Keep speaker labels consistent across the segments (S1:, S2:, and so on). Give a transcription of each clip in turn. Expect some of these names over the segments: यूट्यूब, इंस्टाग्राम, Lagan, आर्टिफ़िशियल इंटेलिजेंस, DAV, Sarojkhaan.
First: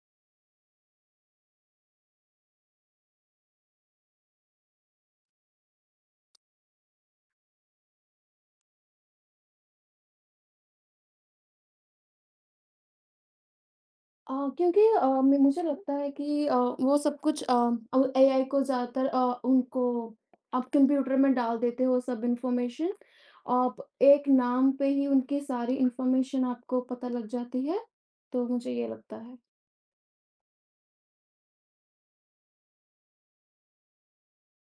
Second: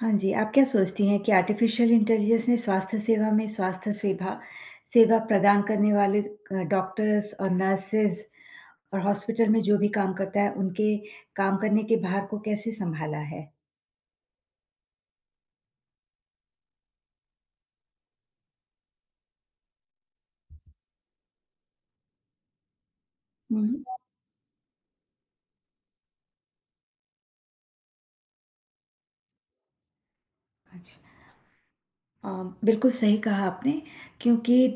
S1: हाँ जी, आप क्या सोचती हैं कि आर्टिफ़िशियल इंटेलिजेंस ने स्वास्थ्य सेवा में स्वास्थ्य सेवा सेवा प्रदान करने वाले डॉक्टर्स और नर्सेस और हॉस्पिटल में जो भी काम करता है, उनके काम करने के भार को कैसे सँभाला है?
S2: क्योंकि मे मुझे लगता है कि वो सब कुछ अब एआई को ज़्यादातर उनको आप कंप्यूटर में डाल देते हो सब इन्फॉर्मेशन।
S1: हुँ,
S2: आप
S1: हुँ।
S2: एक नाम पे ही उनकी सारी इन्फॉर्मेशन आपको पता लग जाती है। तो मुझे ये लगता है।
S1: अच्छा। अ, बिल्कुल सही कहा आपने क्योंकि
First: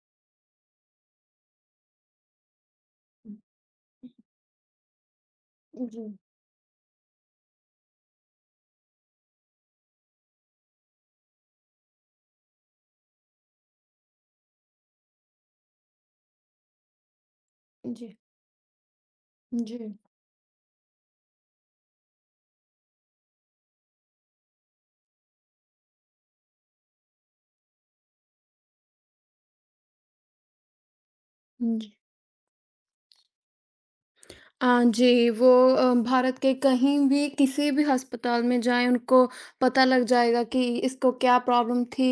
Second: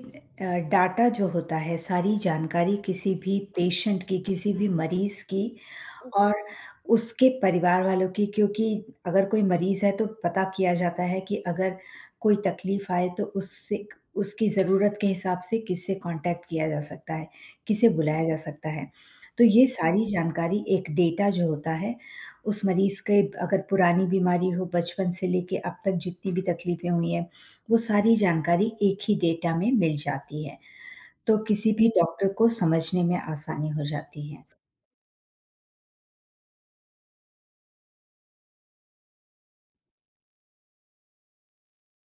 S1: अ, डाटा जो होता है सारी जानकारी किसी भी पेशेंट की, किसी भी मरीज़ की
S2: जी,
S1: और उसके परिवार वालों की। क्योंकि अगर कोई मरीज़ है तो पता किया जाता है कि अगर कोई तकलीफ़ आए तो उससे उसकी ज़रूरत के हिसाब से किससे कॉन्टैक्ट किया जा सकता है, किसे
S2: जी,
S1: बुलाया जा सकता है। तो ये
S2: जी,
S1: सारी जानकारी एक डेटा जो होता है उस मरीज़ के, अगर पुरानी बीमारी हो बचपन से लेके अब तक जितनी भी तकलीफ़ें हुई हैं वो सारी जानकारी एक ही डेटा में मिल जाती है, तो किसी भी
S2: जी।
S1: डॉक्टर को समझने में आसानी हो जाती है।
S2: हाँ जी, वो भारत के कहीं भी किसी भी अस्पताल में जाएँ उनको पता लग जाएगा कि इसको क्या प्रॉब्लम थी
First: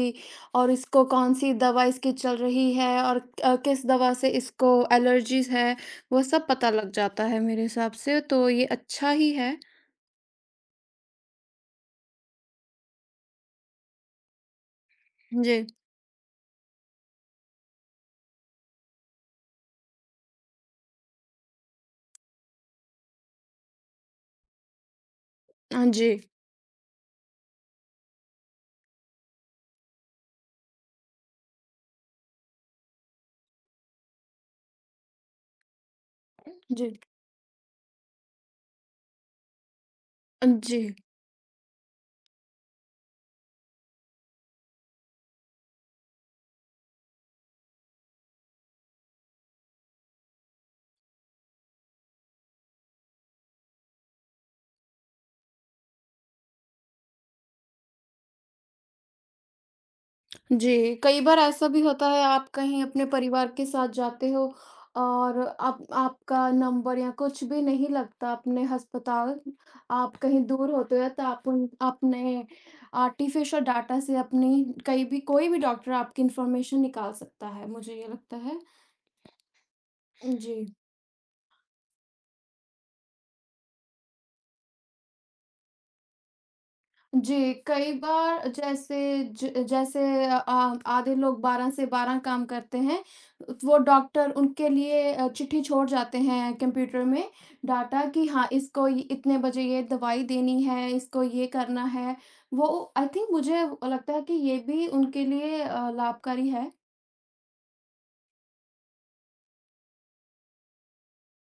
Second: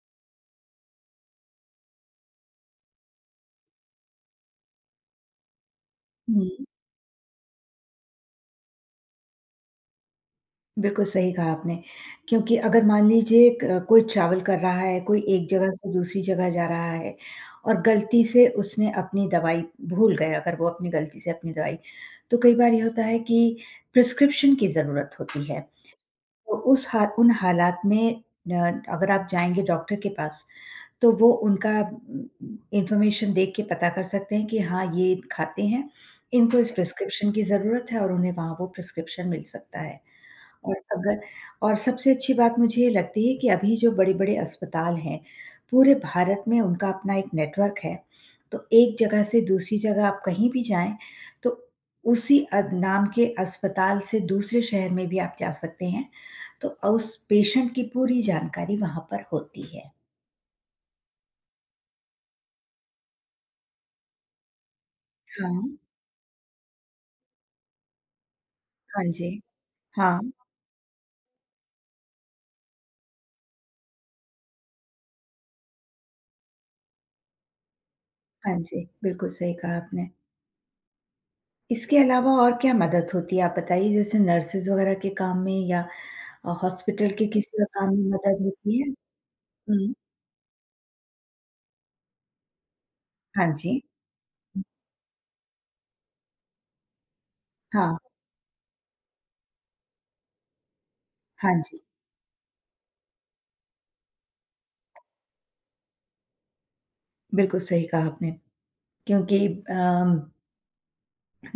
S2: और इसको कौन-सी दवा इसकी चल रही है और किस दवा से इसको एलर्जीज़ है, वो सब
S1: हुँ,
S2: पता लग जाता है मेरे हिसाब से तो ये अच्छा ही है।
S1: बिल्कुल सही कहा आपने, क्योंकि अगर मान लीजिए क कोई ट्रैवल कर रहा है, कोई एक
S2: जी।
S1: जगह से दूसरी जगह जा रहा है और गलती से उसने अपनी दवाई भूल गया, अगर वो अपनी गलती से अपनी दवाई, तो कई बार ये होता है कि प्रिस्क्रिप्शन की ज़रूरत होती है,
S2: हाँ जी।
S1: तो उस हा उन हालात में, अगर आप जाएँगे डॉक्टर के पास, तो वो उनका इन्फॉर्मेशन देख के पता कर सकते हैं कि हाँ, ये खाते हैं, इनको इस
S2: जी।
S1: प्रिस्क्रिप्शन की ज़रूरत है और उन्हें वहाँ वो प्रिस्क्रिप्शन मिल सकता है। और
S2: जी।
S1: अगर और सबसे अच्छी बात मुझे ये लगती है कि अभी जो बड़े-बड़े अस्पताल हैं, पूरे भारत में उनका अपना एक नेटवर्क है। तो एक जगह से दूसरी जगह आप कहीं भी जाएँ, तो उसी नाम के अस्पताल से दूसरे शहर में भी आप जा सकते हैं। तो उस पेशेंट की पूरी जानकारी वहाँ पर होती है।
S2: जी, कई बार ऐसा भी होता है आप कहीं अपने परिवार के साथ जाते हो और
S1: हाँ,
S2: आप आपका नंबर या कुछ भी नहीं लगता अपने
S1: हाँ जी।
S2: अस्पताल, आप
S1: हाँ,
S2: कहीं दूर होते हो तो आप उन अपने आर्टिफ़िशियल डाटा से अपनी कहीं भी कोई भी डॉक्टर आपकी इन्फॉर्मेशन निकाल सकता है, मुझे ये लगता
S1: हाँ
S2: है।
S1: जी, बिल्कुल सही कहा आपने।
S2: जी।
S1: इसके अलावा और क्या मदद होती है आप बताइए, जैसे नर्सेज़ वग़ैरह के काम में या हॉस्पिटल के
S2: जी,
S1: किसी और
S2: कई
S1: काम में मदद
S2: बार
S1: होती है?
S2: जैसे ज
S1: हुँ,
S2: जैसे अ, आधे लोग 12 से 12 काम करते हैं,
S1: हाँ
S2: वो
S1: जी।
S2: डॉक्टर उनके लिए चिट्ठी छोड़ जाते हैं कंप्यूटर में
S1: हाँ,
S2: डाटा कि हाँ, इसको ये- इतने बजे ये दवाई देनी है, इसको ये
S1: हाँ जी,
S2: करना है। वो आई थिंक मुझे लगता है कि ये भी उनके लिए लाभकारी है।
S1: बिल्कुल सही कहा आपने क्योंकि अम,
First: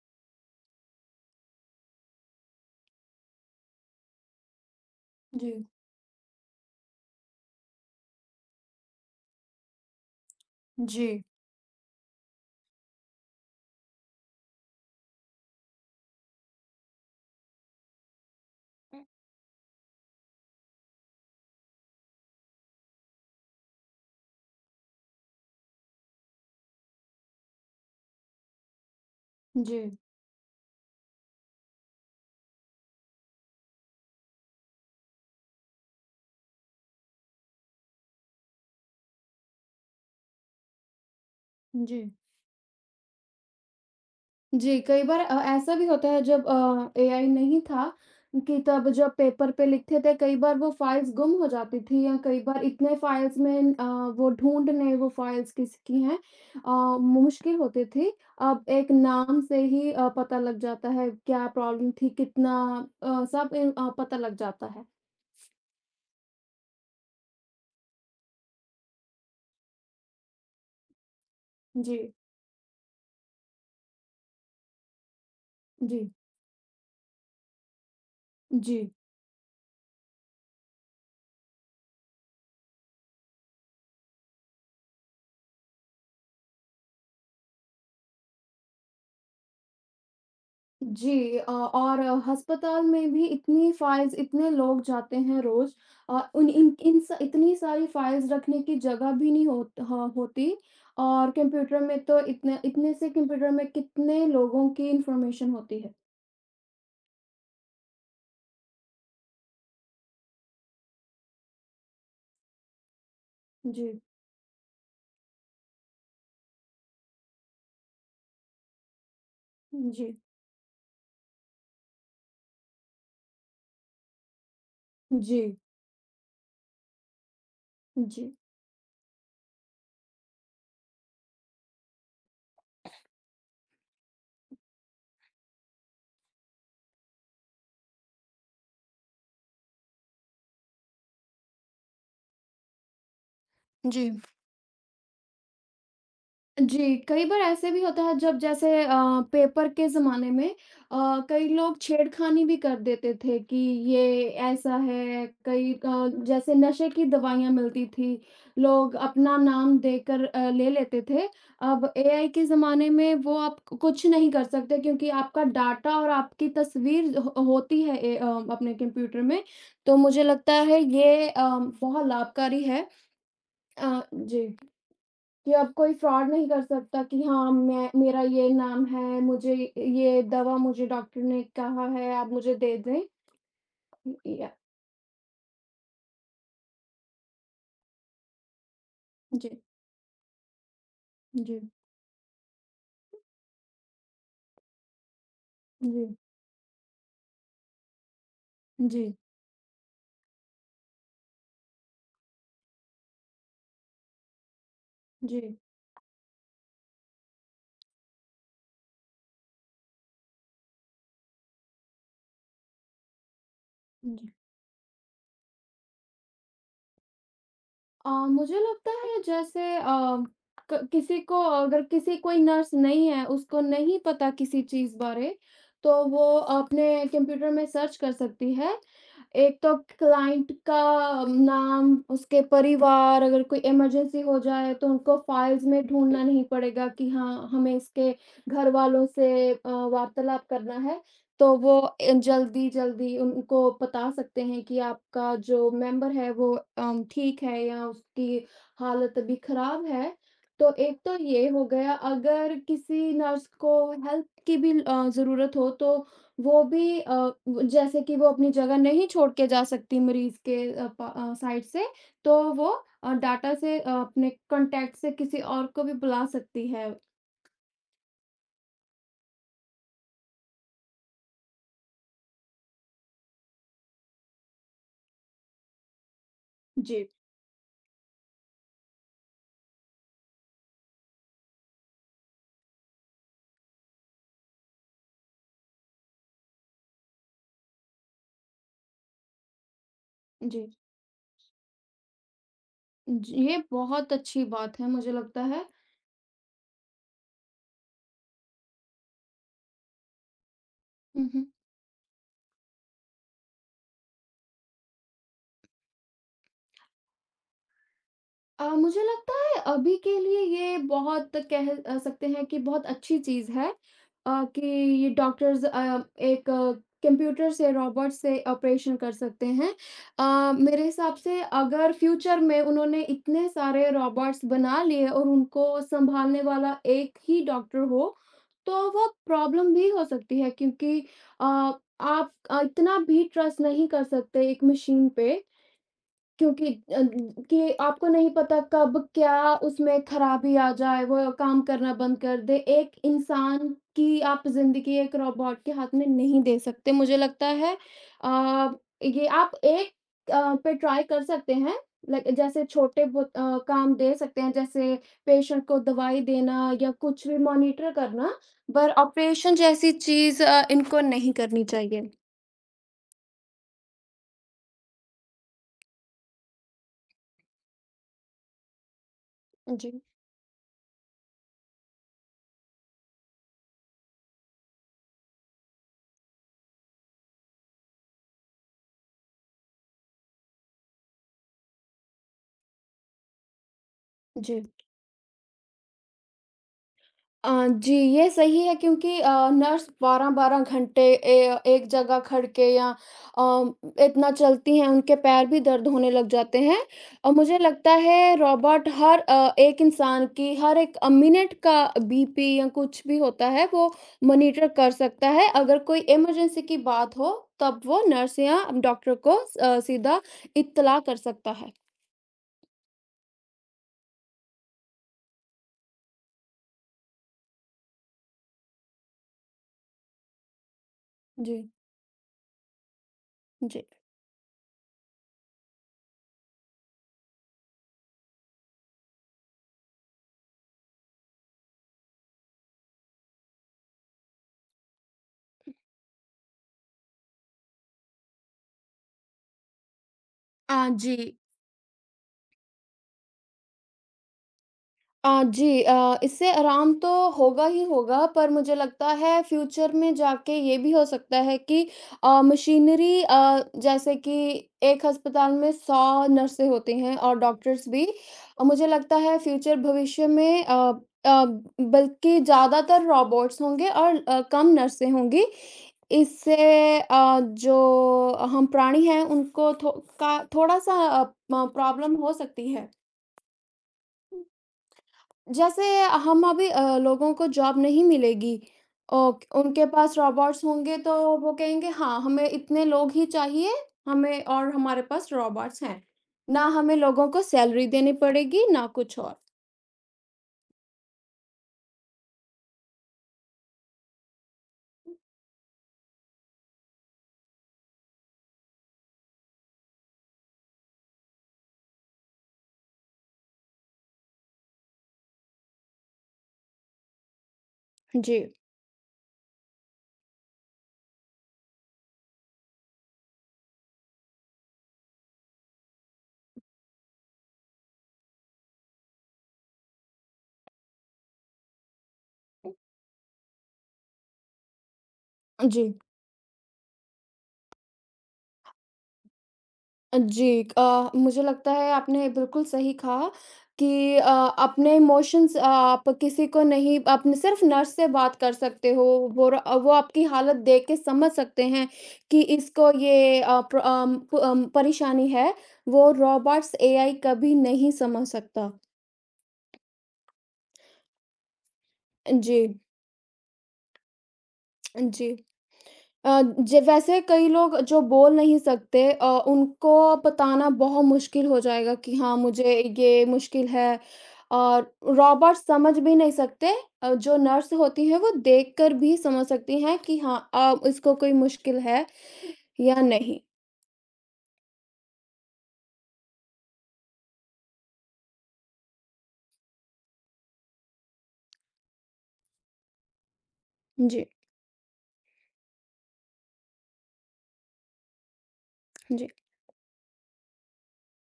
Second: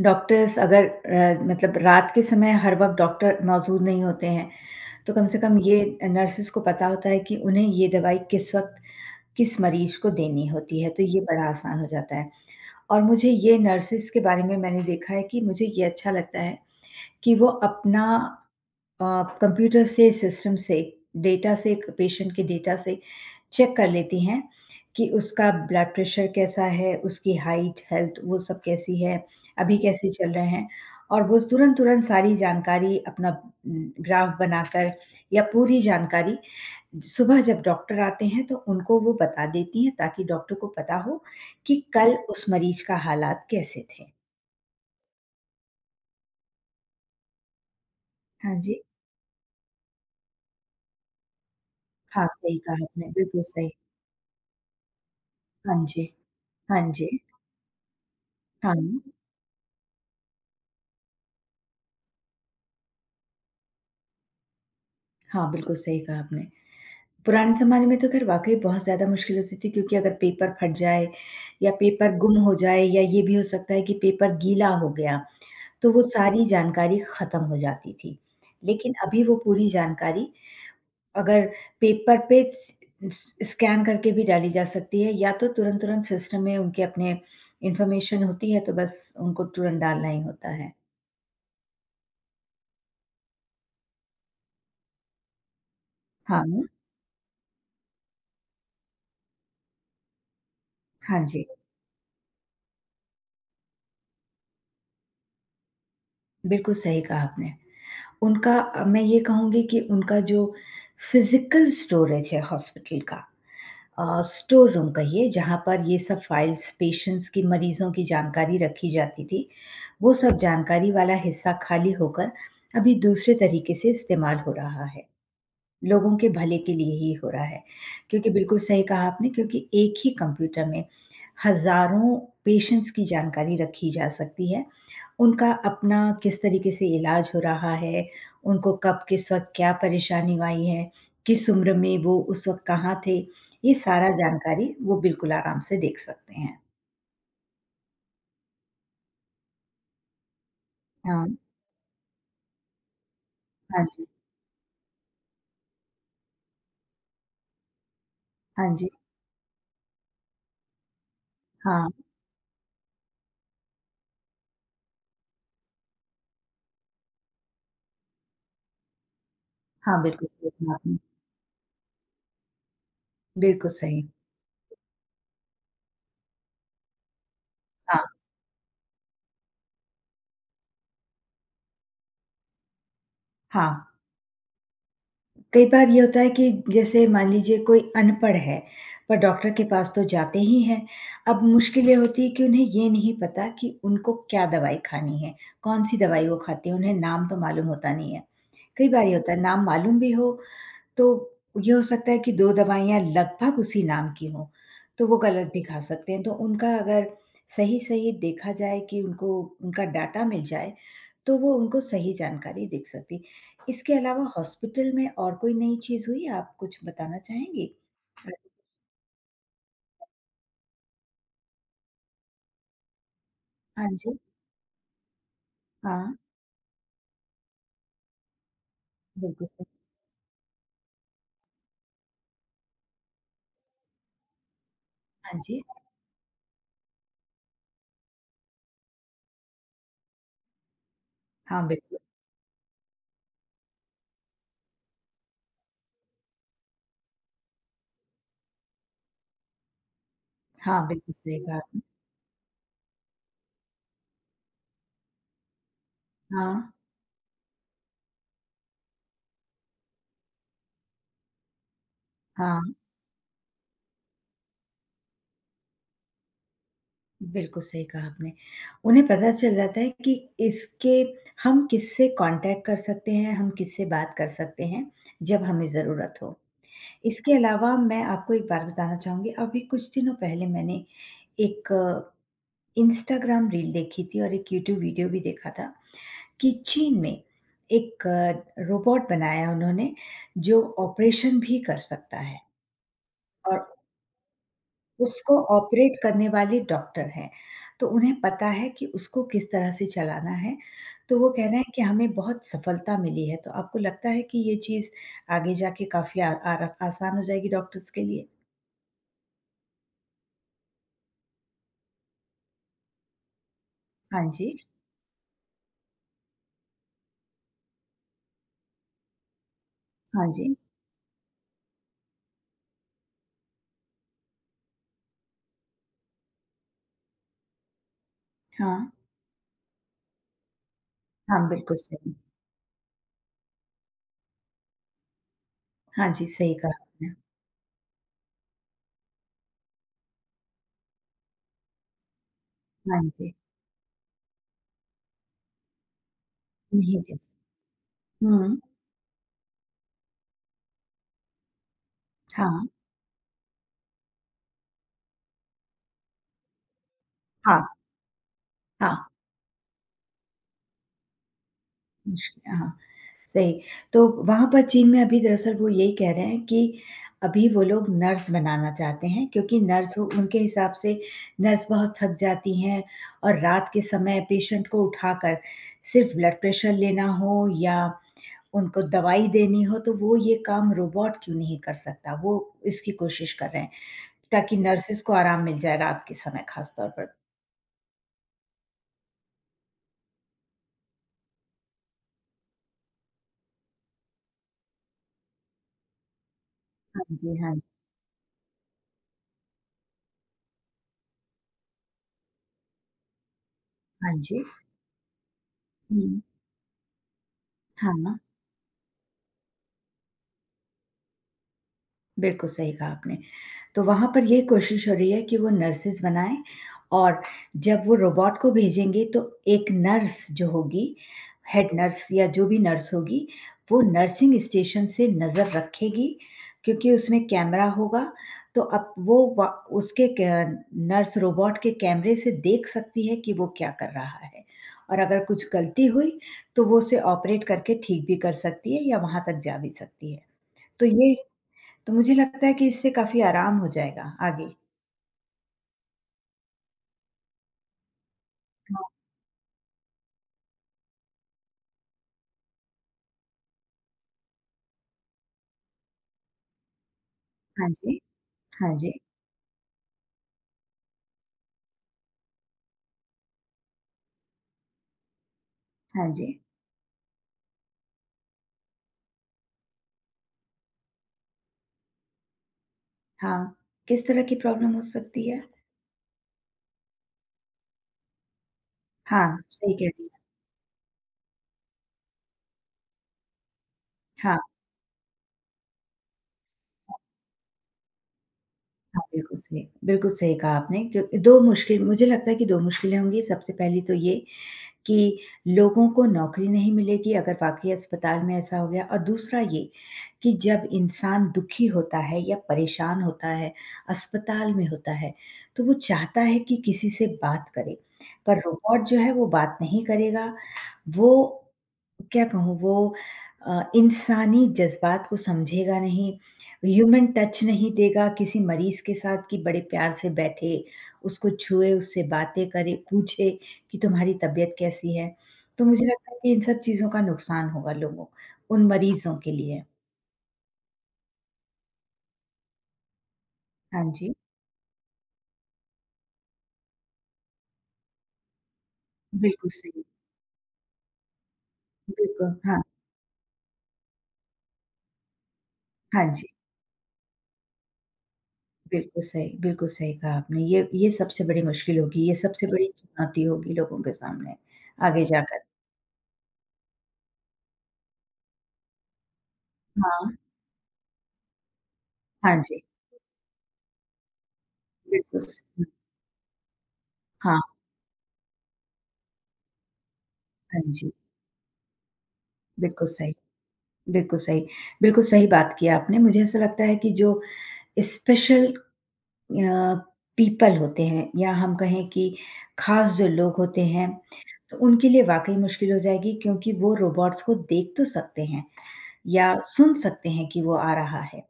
S1: डॉक्टर्स अगर मतलब रात के समय हर वक़्त डॉक्टर मौजूद नहीं होते हैं, तो कम से
S2: जी।
S1: कम ये नर्सेज़ को पता होता है कि उन्हें ये दवाई किस वक़्त, किस मरीज़ को देनी होती है, तो
S2: जी।
S1: ये बड़ा आसान हो जाता है। और मुझे ये नर्सेस के बारे में मैंने देखा है कि मुझे ये अच्छा लगता है कि वो अपना अ, कंप्यूटर से, सिस्टम से, डेटा से पेशेंट के डेटा से चेक कर लेती हैं कि उसका ब्लड प्रेशर कैसा है, उसकी हाइट, हेल्थ वो सब कैसी है, अभी
S2: जी,
S1: कैसे चल रहे हैं। और वो तुरंत-तुरंत सारी जानकारी अपना ग्राफ बनाकर या पूरी जानकारी सुबह जब डॉक्टर आते हैं तो उनको वो बता देती हैं, ताकि डॉक्टर को पता हो कि
S2: जी।
S1: कल उस मरीज का हालात कैसे थे।
S2: जी, कई बार ऐसा भी होता है जब एआई नहीं था
S1: हाँ
S2: कि
S1: जी।
S2: तब जब पेपर पे लिखते थे कई बार वो फाइल्स गुम हो जाती थी या
S1: हाँ,
S2: कई
S1: सही
S2: बार
S1: कहा
S2: इतने
S1: आपने,
S2: फाइल्स
S1: बिल्कुल सही।
S2: में वो ढूँढने वो फाइल्स
S1: हाँ
S2: किसकी
S1: जी,
S2: हैं
S1: हाँ
S2: अ,
S1: जी,
S2: मुश्किल होती थी। अब
S1: हाँ।
S2: एक नाम से ही पता लग जाता है क्या प्रॉब्लम थी, कितना सब पता लग जाता है।
S1: हाँ, बिल्कुल सही कहा आपने। पुराने ज़माने में तो खैर वाक़ई बहुत ज़्यादा मुश्किल होती थी, क्योंकि अगर पेपर फट जाए या
S2: जी,
S1: पेपर गुम हो जाए या ये भी हो सकता है कि पेपर गीला हो गया, तो वो
S2: जी,
S1: सारी जानकारी ख़त्म हो जाती थी।
S2: जी।
S1: लेकिन अभी वो पूरी जानकारी अगर पेपर पे स स स्कैन करके भी डाली जा सकती है, या तो तुरंत-तुरंत सिस्टम में उनके अपने इन्फॉर्मेशन होती है, तो बस उनको तुरंत डालना ही होता है।
S2: जी और अस्पताल में भी इतनी फाइल्स इतने लोग जाते हैं रोज और
S1: हाँ,
S2: उन इन इन स, इतनी सारी फाइल्स रखने की जगह भी नहीं हो, हाँ, होती
S1: हाँ
S2: और
S1: जी,
S2: कंप्यूटर में तो इतने इतने से कंप्यूटर में कितने लोगों की इंफॉर्मेशन होती है।
S1: बिल्कुल सही कहा आपने। उनका, मैं ये कहूँगी कि उनका जो फिज़िकल स्टोरेज है हॉस्पिटल का,
S2: जी,
S1: स्टोर रूम कहिए, जहाँ पर ये सब फाइल्स पेशेंट्स की मरीज़ों की जानकारी रखी जाती थी,
S2: जी,
S1: वो सब जानकारी वाला हिस्सा खाली होकर अभी दूसरे तरीके से इस्तेमाल हो रहा है।
S2: जी,
S1: लोगों के भले के लिए ही हो रहा है। क्योंकि
S2: जी,
S1: बिल्कुल सही कहा आपने, क्योंकि एक ही कंप्यूटर में हज़ारों पेशेंट्स की जानकारी रखी जा सकती है। उनका अपना किस तरीके से इलाज हो रहा है, उनको कब किस वक़्त क्या परेशानी आई है, किस उम्र में वो उस वक़्त कहाँ थे, ये सारा
S2: जी।
S1: जानकारी वो बिल्कुल आराम से देख सकते हैं।
S2: जी, कई बार ऐसे भी होता है जब जैसे पेपर के ज़माने में
S1: हाँ,
S2: कई लोग छेड़खानी भी कर देते थे कि
S1: हाँ जी,
S2: ये ऐसा है, कई जैसे नशे की दवाइयाँ मिलती थी,
S1: हाँ जी,
S2: लोग अपना नाम देकर ले लेते थे।
S1: हाँ,
S2: अब एआई के ज़माने में वो आप कुछ नहीं कर सकते क्योंकि आपका डाटा और आपकी तस्वीर हो होती है अपने कंप्यूटर में, तो
S1: हाँ
S2: मुझे
S1: बिल्कुल सही
S2: लगता
S1: कहा
S2: है
S1: आपने।
S2: ये बहुत लाभकारी है।
S1: बिल्कुल सही।
S2: जी। कि अब कोई फ्रॉड नहीं कर सकता कि हाँ, मैं
S1: हाँ,
S2: मेरा ये नाम है, मुझे ये दवा मुझे डॉक्टर ने कहा है, आप मुझे दे दें।
S1: हाँ।
S2: या
S1: कई बार ये होता है कि जैसे मान लीजिए कोई अनपढ़ है, पर
S2: जी,
S1: डॉक्टर के पास तो जाते ही हैं। अब
S2: जी,
S1: मुश्किल ये होती है कि उन्हें ये नहीं पता कि उनको क्या दवाई खानी है, कौन-सी
S2: जी,
S1: दवाई वो खाते हैं, उन्हें नाम तो मालूम होता नहीं है। कई बार
S2: जी,
S1: ये होता है नाम मालूम भी हो, तो ये हो सकता है कि 2 दवाइयाँ लगभग उसी नाम की हों, तो वो
S2: जी,
S1: गलत भी खा सकते हैं। तो उनका अगर सही-सही देखा जाए कि उनको उनका डाटा मिल जाए, तो वो उनको सही जानकारी दिख सकती। इसके अलावा
S2: जी।
S1: हॉस्पिटल में और कोई नई चीज़ हुई, आप कुछ बताना चाहेंगी?
S2: मुझे लगता है जैसे क किसी को अगर किसी कोई नर्स नहीं है, उसको
S1: हाँ
S2: नहीं
S1: जी,
S2: पता किसी चीज़ बारे, तो
S1: हाँ,
S2: वो अपने कंप्यूटर में सर्च कर सकती है।
S1: बिल्कुल
S2: एक तो
S1: सही।
S2: क्लाइंट का नाम, उसके परिवार, अगर कोई इमरजेंसी हो जाए तो उनको
S1: हाँ जी,
S2: फाइल्स में ढूँढना नहीं पड़ेगा कि हाँ, हमें इसके घरवालों से वार्तालाप करना है। तो
S1: हाँ,
S2: वो
S1: बिल्कुल।
S2: जल्दी-जल्दी उनको बता सकते हैं कि आपका जो मेंबर है वो ठीक है या उसकी हालत अभी खराब है। तो
S1: हाँ,
S2: एक
S1: बिल्कुल
S2: तो
S1: सही
S2: ये
S1: कहा
S2: हो
S1: आपने।
S2: गया, अगर किसी नर्स को हेल्प की भी ज़रूरत हो तो
S1: हाँ,
S2: वो भी व जैसे कि वो अपनी जगह नहीं छोड़ के जा सकती मरीज़ के साइड से, तो वो
S1: हाँ।
S2: डाटा से अपने कॉन्टैक्ट से किसी और को भी बुला सकती है।
S1: बिल्कुल सही कहा आपने। उन्हें पता चल जाता है कि इसके हम किससे कॉन्टैक्ट कर सकते हैं, हम किससे बात कर सकते हैं, जब हमें ज़रूरत हो।
S2: जी।
S1: इसके अलावा मैं आपको एक बात बताना चाहूँगी, अभी कुछ दिनों पहले मैंने एक इंस्टाग्राम रील देखी थी और एक यूट्यूब वीडियो भी देखा था कि चीन में एक रोबोट बनाया उन्होंने, जो
S2: जी,
S1: ऑपरेशन भी कर सकता है
S2: जी, ये
S1: और
S2: बहुत अच्छी बात है मुझे
S1: उसको
S2: लगता है।
S1: ऑपरेट करने वाली डॉक्टर हैं, तो उन्हें पता है कि उसको किस तरह से चलाना है। तो
S2: हुँ,
S1: वो
S2: हुँ।
S1: कह रहे हैं कि हमें बहुत सफलता मिली है, तो आपको लगता है कि ये चीज़ आगे जाके काफ़ी आ आरा आसान हो जाएगी डॉक्टर्स के लिए?
S2: मुझे लगता है अभी के लिए ये बहुत सकते हैं कि बहुत अच्छी चीज़ है
S1: हाँ जी,
S2: कि ये डॉक्टर्स एक कंप्यूटर से, रोबोट से ऑपरेशन कर सकते हैं।
S1: हाँ जी,
S2: मेरे हिसाब से अगर फ्यूचर में उन्होंने इतने सारे रोबोट्स बना लिए और उनको सँभालने वाला एक ही डॉक्टर हो, तो
S1: हाँ।
S2: वो प्रॉब्लम भी हो सकती है क्योंकि अ,
S1: हाँ, बिल्कुल सही।
S2: आप इतना भी ट्रस्ट नहीं कर सकते एक मशीन पे
S1: हाँ जी, सही
S2: क्योंकि
S1: कहा आपने।
S2: कि आपको नहीं पता कब क्या उसमें खराबी आ जाए, वो काम करना बंद कर दे। एक
S1: हाँ जी,
S2: इंसान की आप ज़िंदगी एक रोबोट के हाथ में नहीं दे सकते।
S1: नहीं
S2: मुझे
S1: दे
S2: लगता है
S1: हुँ,
S2: अ, ये आप एक पे ट्राई कर सकते हैं, लाइक जैसे
S1: हाँ,
S2: छोटे बहुत काम दे सकते हैं, जैसे पेशेंट को दवाई देना या कुछ भी
S1: हाँ,
S2: मॉनिटर करना, पर
S1: हाँ,
S2: ऑपरेशन जैसी चीज़ इनको नहीं करनी चाहिए।
S1: मुश्किल हाँ। सही। तो वहाँ पर चीन में अभी दरअसल वो यही कह रहे हैं कि अभी वो लोग नर्स बनाना चाहते हैं, क्योंकि
S2: जी,
S1: नर्स हो उनके हिसाब से नर्स बहुत थक जाती हैं और रात के समय पेशेंट को उठाकर सिर्फ़ ब्लड प्रेशर लेना हो या उनको दवाई देनी हो, तो वो ये काम रोबोट क्यों नहीं कर सकता? वो इसकी कोशिश कर रहे हैं, ताकि
S2: जी।
S1: नर्सेज़ को आराम मिल जाए रात के समय ख़ास तौर पर।
S2: जी, ये सही है क्योंकि नर्स 12-12 घंटे ए एक जगह खड़ के या अम, इतना चलती हैं, उनके पैर भी दर्द होने लग जाते हैं
S1: हाँ
S2: और
S1: जी, हाँ
S2: मुझे
S1: जी।
S2: लगता है रोबोट हर एक इंसान की हर एक मिनट का बीपी या कुछ भी होता है, वो
S1: हाँ जी।
S2: मॉनिटर कर सकता है। अगर कोई
S1: हुँ।
S2: इमरजेंसी की बात हो, तब वो
S1: हाँ।
S2: नर्स या डॉक्टर को सीधा इत्तला कर सकता है।
S1: बिल्कुल सही कहा आपने। तो वहाँ पर ये कोशिश हो रही है कि वो नर्सेज़ बनाएँ और जब वो रोबोट को भेजेंगे तो एक नर्स जो होगी,
S2: जी,
S1: हेड नर्स या जो भी नर्स होगी, वो
S2: जी।
S1: नर्सिंग स्टेशन से नज़र रखेगी, क्योंकि उसमें कैमरा होगा। तो अब वो व उसके क नर्स रोबोट के कैमरे से देख सकती है कि वो क्या कर रहा है और अगर कुछ गलती हुई तो वो उसे ऑपरेट करके ठीक भी कर सकती है या वहाँ तक जा भी सकती है। तो ये
S2: जी।
S1: तो मुझे लगता है कि इससे काफ़ी आराम हो जाएगा आगे।
S2: जी। इससे आराम तो होगा ही होगा पर मुझे
S1: हाँ,
S2: लगता है फ्यूचर में जाके ये भी हो सकता है कि मशीनरी जैसे कि एक अस्पताल में 100 नर्सें होती हैं और
S1: हाँ
S2: डॉक्टर्स
S1: जी,
S2: भी
S1: हाँ
S2: मुझे
S1: जी,
S2: लगता है फ्यूचर भविष्य में अ, बल्कि ज़्यादातर रोबोट्स होंगे और कम नर्सें होंगी।
S1: हाँ जी,
S2: इससे जो हम प्राणी हैं उनको थो का थोड़ा-सा प्रॉब्लम हो सकती है।
S1: हाँ। किस तरह की प्रॉब्लम हो सकती है?
S2: जैसे हम अभी लोगों को जॉब नहीं मिलेगी और
S1: हाँ, सही
S2: उनके
S1: कह रही
S2: पास
S1: हैं।
S2: रोबोट्स होंगे तो वो कहेंगे हाँ, हमें इतने लोग ही चाहिए,
S1: हाँ,
S2: हमें और हमारे पास रोबोट्स हैं, ना हमें लोगों को सैलरी देनी पड़ेगी ना
S1: हाँ,
S2: कुछ और।
S1: बिल्कुल सही कहा आपने। क्यों 2 मुश्किल मुझे लगता है कि 2 मुश्किलें होंगी। सबसे पहली तो ये कि लोगों को नौकरी नहीं मिलेगी अगर वाक़ई अस्पताल में ऐसा हो गया, और दूसरा ये कि जब इंसान दुखी होता है या परेशान होता है, अस्पताल में होता है, तो वो चाहता है कि किसी से बात करे। पर
S2: जी।
S1: रोबोट जो है वो बात नहीं करेगा, वो क्या कहूँ, वो इंसानी जज़्बात को समझेगा नहीं, ह्यूमन टच नहीं देगा किसी मरीज़ के साथ कि बड़े प्यार से बैठे, उसको छुए, उससे बातें करे, पूछे कि तुम्हारी तबीयत कैसी है? तो मुझे
S2: जी।
S1: लगता है कि इन सब चीज़ों का नुकसान होगा लोगों, उन मरीज़ों के लिए।
S2: जी। मुझे लगता है आपने बिल्कुल सही कहा
S1: हाँ जी,
S2: कि अपने इमोशंस आप किसी को नहीं अपने सिर्फ नर्स से बात कर सकते हो। वो
S1: बिल्कुल सही,
S2: वो आपकी हालत देख के समझ सकते हैं
S1: बिल्कुल,
S2: कि
S1: हाँ,
S2: इसको ये परेशानी है।
S1: हाँ
S2: वो
S1: जी,
S2: रोबोट्स एआई कभी नहीं समझ सकता।
S1: बिल्कुल सही कहा आपने। ये सबसे बड़ी मुश्किल होगी, ये सबसे
S2: जी।
S1: बड़ी चुनौती होगी लोगों के सामने आगे
S2: जी।
S1: जाकर।
S2: अ, ज वैसे कई लोग जो बोल नहीं सकते उनको
S1: हाँ,
S2: बताना बहुत मुश्किल हो जाएगा कि हाँ,
S1: हाँ जी।
S2: मुझे ये मुश्किल है और
S1: बिल्कुल स
S2: रोबोट समझ भी नहीं सकते। जो
S1: हाँ,
S2: नर्स होती हैं वो देखकर भी समझ सकती हैं कि हाँ,
S1: हाँ
S2: अब
S1: जी,
S2: इसको कोई मुश्किल है
S1: बिल्कुल
S2: या
S1: सही,
S2: नहीं।
S1: बिल्कुल सही। बिल्कुल सही बात की आपने, मुझे ऐसा लगता है कि जो स्पेशल अ, पीपल होते हैं या हम कहें कि ख़ास जो लोग होते हैं,
S2: जी,
S1: तो उनके लिए वाक़ई मुश्किल हो जाएगी, क्योंकि वो रोबोट्स को देख तो सकते हैं या
S2: जी,
S1: सुन सकते हैं कि वो आ रहा है,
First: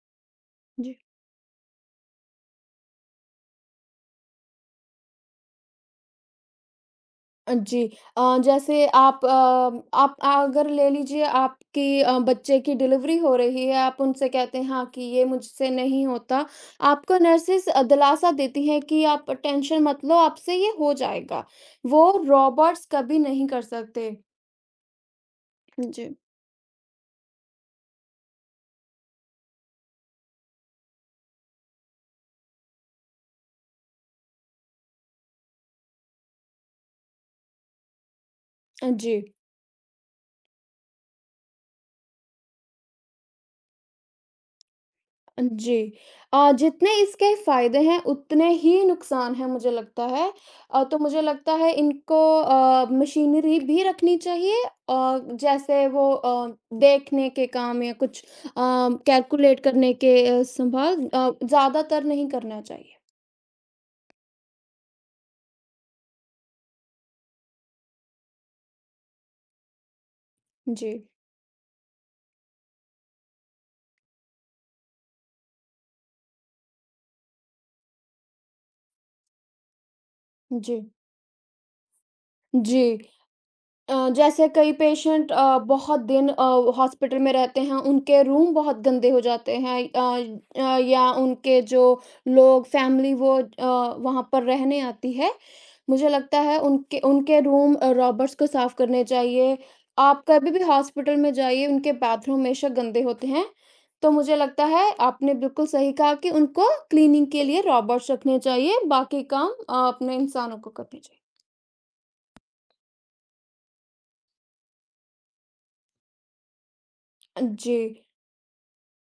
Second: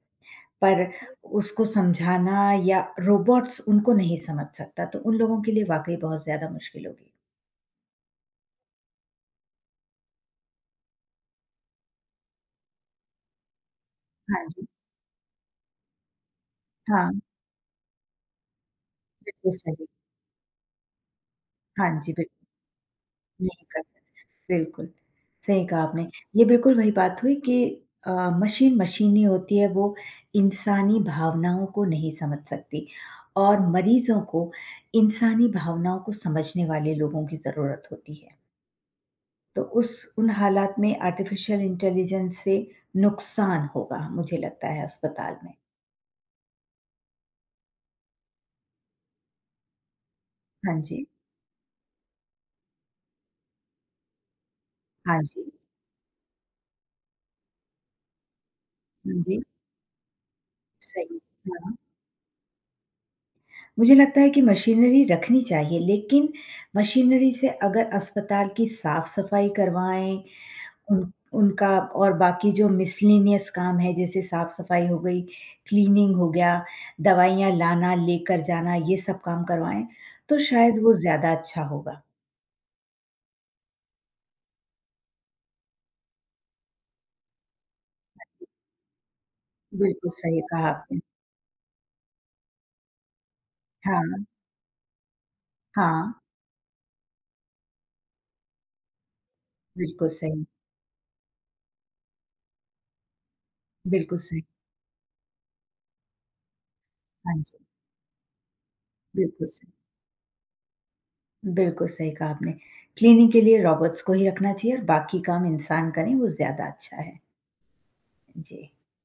S1: पर
S2: जी।
S1: उसको समझाना या रोबोट्स उनको नहीं समझ सकता, तो उन लोगों के लिए वाक़ई बहुत ज़्यादा मुश्किल होगी।
S2: जी। जैसे आप आप अगर ले लीजिए आपकी बच्चे की डिलीवरी हो रही है, आप उनसे
S1: हाँ
S2: कहते हैं
S1: जी,
S2: हाँ, कि ये मुझसे नहीं होता।
S1: हाँ,
S2: आपको नर्सेज़ दिलासा देती हैं कि आप
S1: बिल्कुल
S2: टेंशन
S1: सही।
S2: मत लो, आपसे ये हो जाएगा।
S1: हाँ
S2: वो
S1: जी, बिल्कुल,
S2: रोबोट्स कभी नहीं कर
S1: नहीं कर
S2: सकते।
S1: बिल्कुल, सही कहा आपने।
S2: जी,
S1: ये बिल्कुल वही बात हुई कि अ, मशीन मशीन ही होती है, वो इंसानी भावनाओं को नहीं समझ सकती और मरीज़ों को इंसानी भावनाओं को समझने वाले लोगों की ज़रूरत होती है।
S2: जी।
S1: तो उस उन हालात में आर्टिफ़िशियल इंटेलिजेंस से नुकसान होगा, मुझे लगता है अस्पताल में।
S2: जी। जितने इसके फ़ायदे हैं, उतने ही नुकसान हैं मुझे लगता है।
S1: हाँ
S2: तो
S1: जी,
S2: मुझे लगता है इनको मशीनरी भी रखनी चाहिए
S1: हाँ जी,
S2: जैसे वो देखने के काम या कुछ
S1: हाँ जी,
S2: कैलकुलेट करने के
S1: सही। हाँ।
S2: ज़्यादातर नहीं करना चाहिए।
S1: मुझे लगता है कि मशीनरी रखनी चाहिए, लेकिन मशीनरी से अगर अस्पताल की साफ-सफाई करवाएँ,
S2: जी,
S1: उन उनका और बाकी जो मिसलेनियस काम है, जैसे साफ-सफाई हो गई, क्लीनिंग हो गया, दवाइयाँ लाना, लेकर जाना, ये सब काम करवाएँ, तो
S2: जी,
S1: शायद वो ज़्यादा अच्छा होगा।
S2: जी। जैसे कई पेशेंट बहुत दिन हॉस्पिटल में रहते हैं, उनके रूम बहुत गंदे हो जाते हैं।
S1: बिल्कुल सही कहा आपने।
S2: या उनके जो लोग फैमिली वो
S1: हाँ,
S2: वहाँ पर रहने आती है, मुझे
S1: हाँ,
S2: लगता है उनके उनके रूम रॉबर्ट्स को साफ़ करने चाहिए।
S1: बिल्कुल
S2: आप
S1: सही,
S2: कभी भी हॉस्पिटल में जाइए, उनके बाथरूम हमेशा गंदे होते हैं। तो
S1: बिल्कुल
S2: मुझे
S1: सही।
S2: लगता है आपने बिल्कुल सही कहा कि उनको क्लीनिंग
S1: हाँ
S2: के
S1: जी,
S2: लिए रॉबर्ट्स रखने चाहिए, बाकी
S1: बिल्कुल
S2: काम
S1: सही,
S2: अपने इंसानों को करने चाहिए।
S1: बिल्कुल सही कहा आपने। क्लीनिंग के लिए रोबोट्स को ही रखना चाहिए और बाकी काम इंसान करें, वो ज़्यादा अच्छा है।
S2: जी।
S1: जी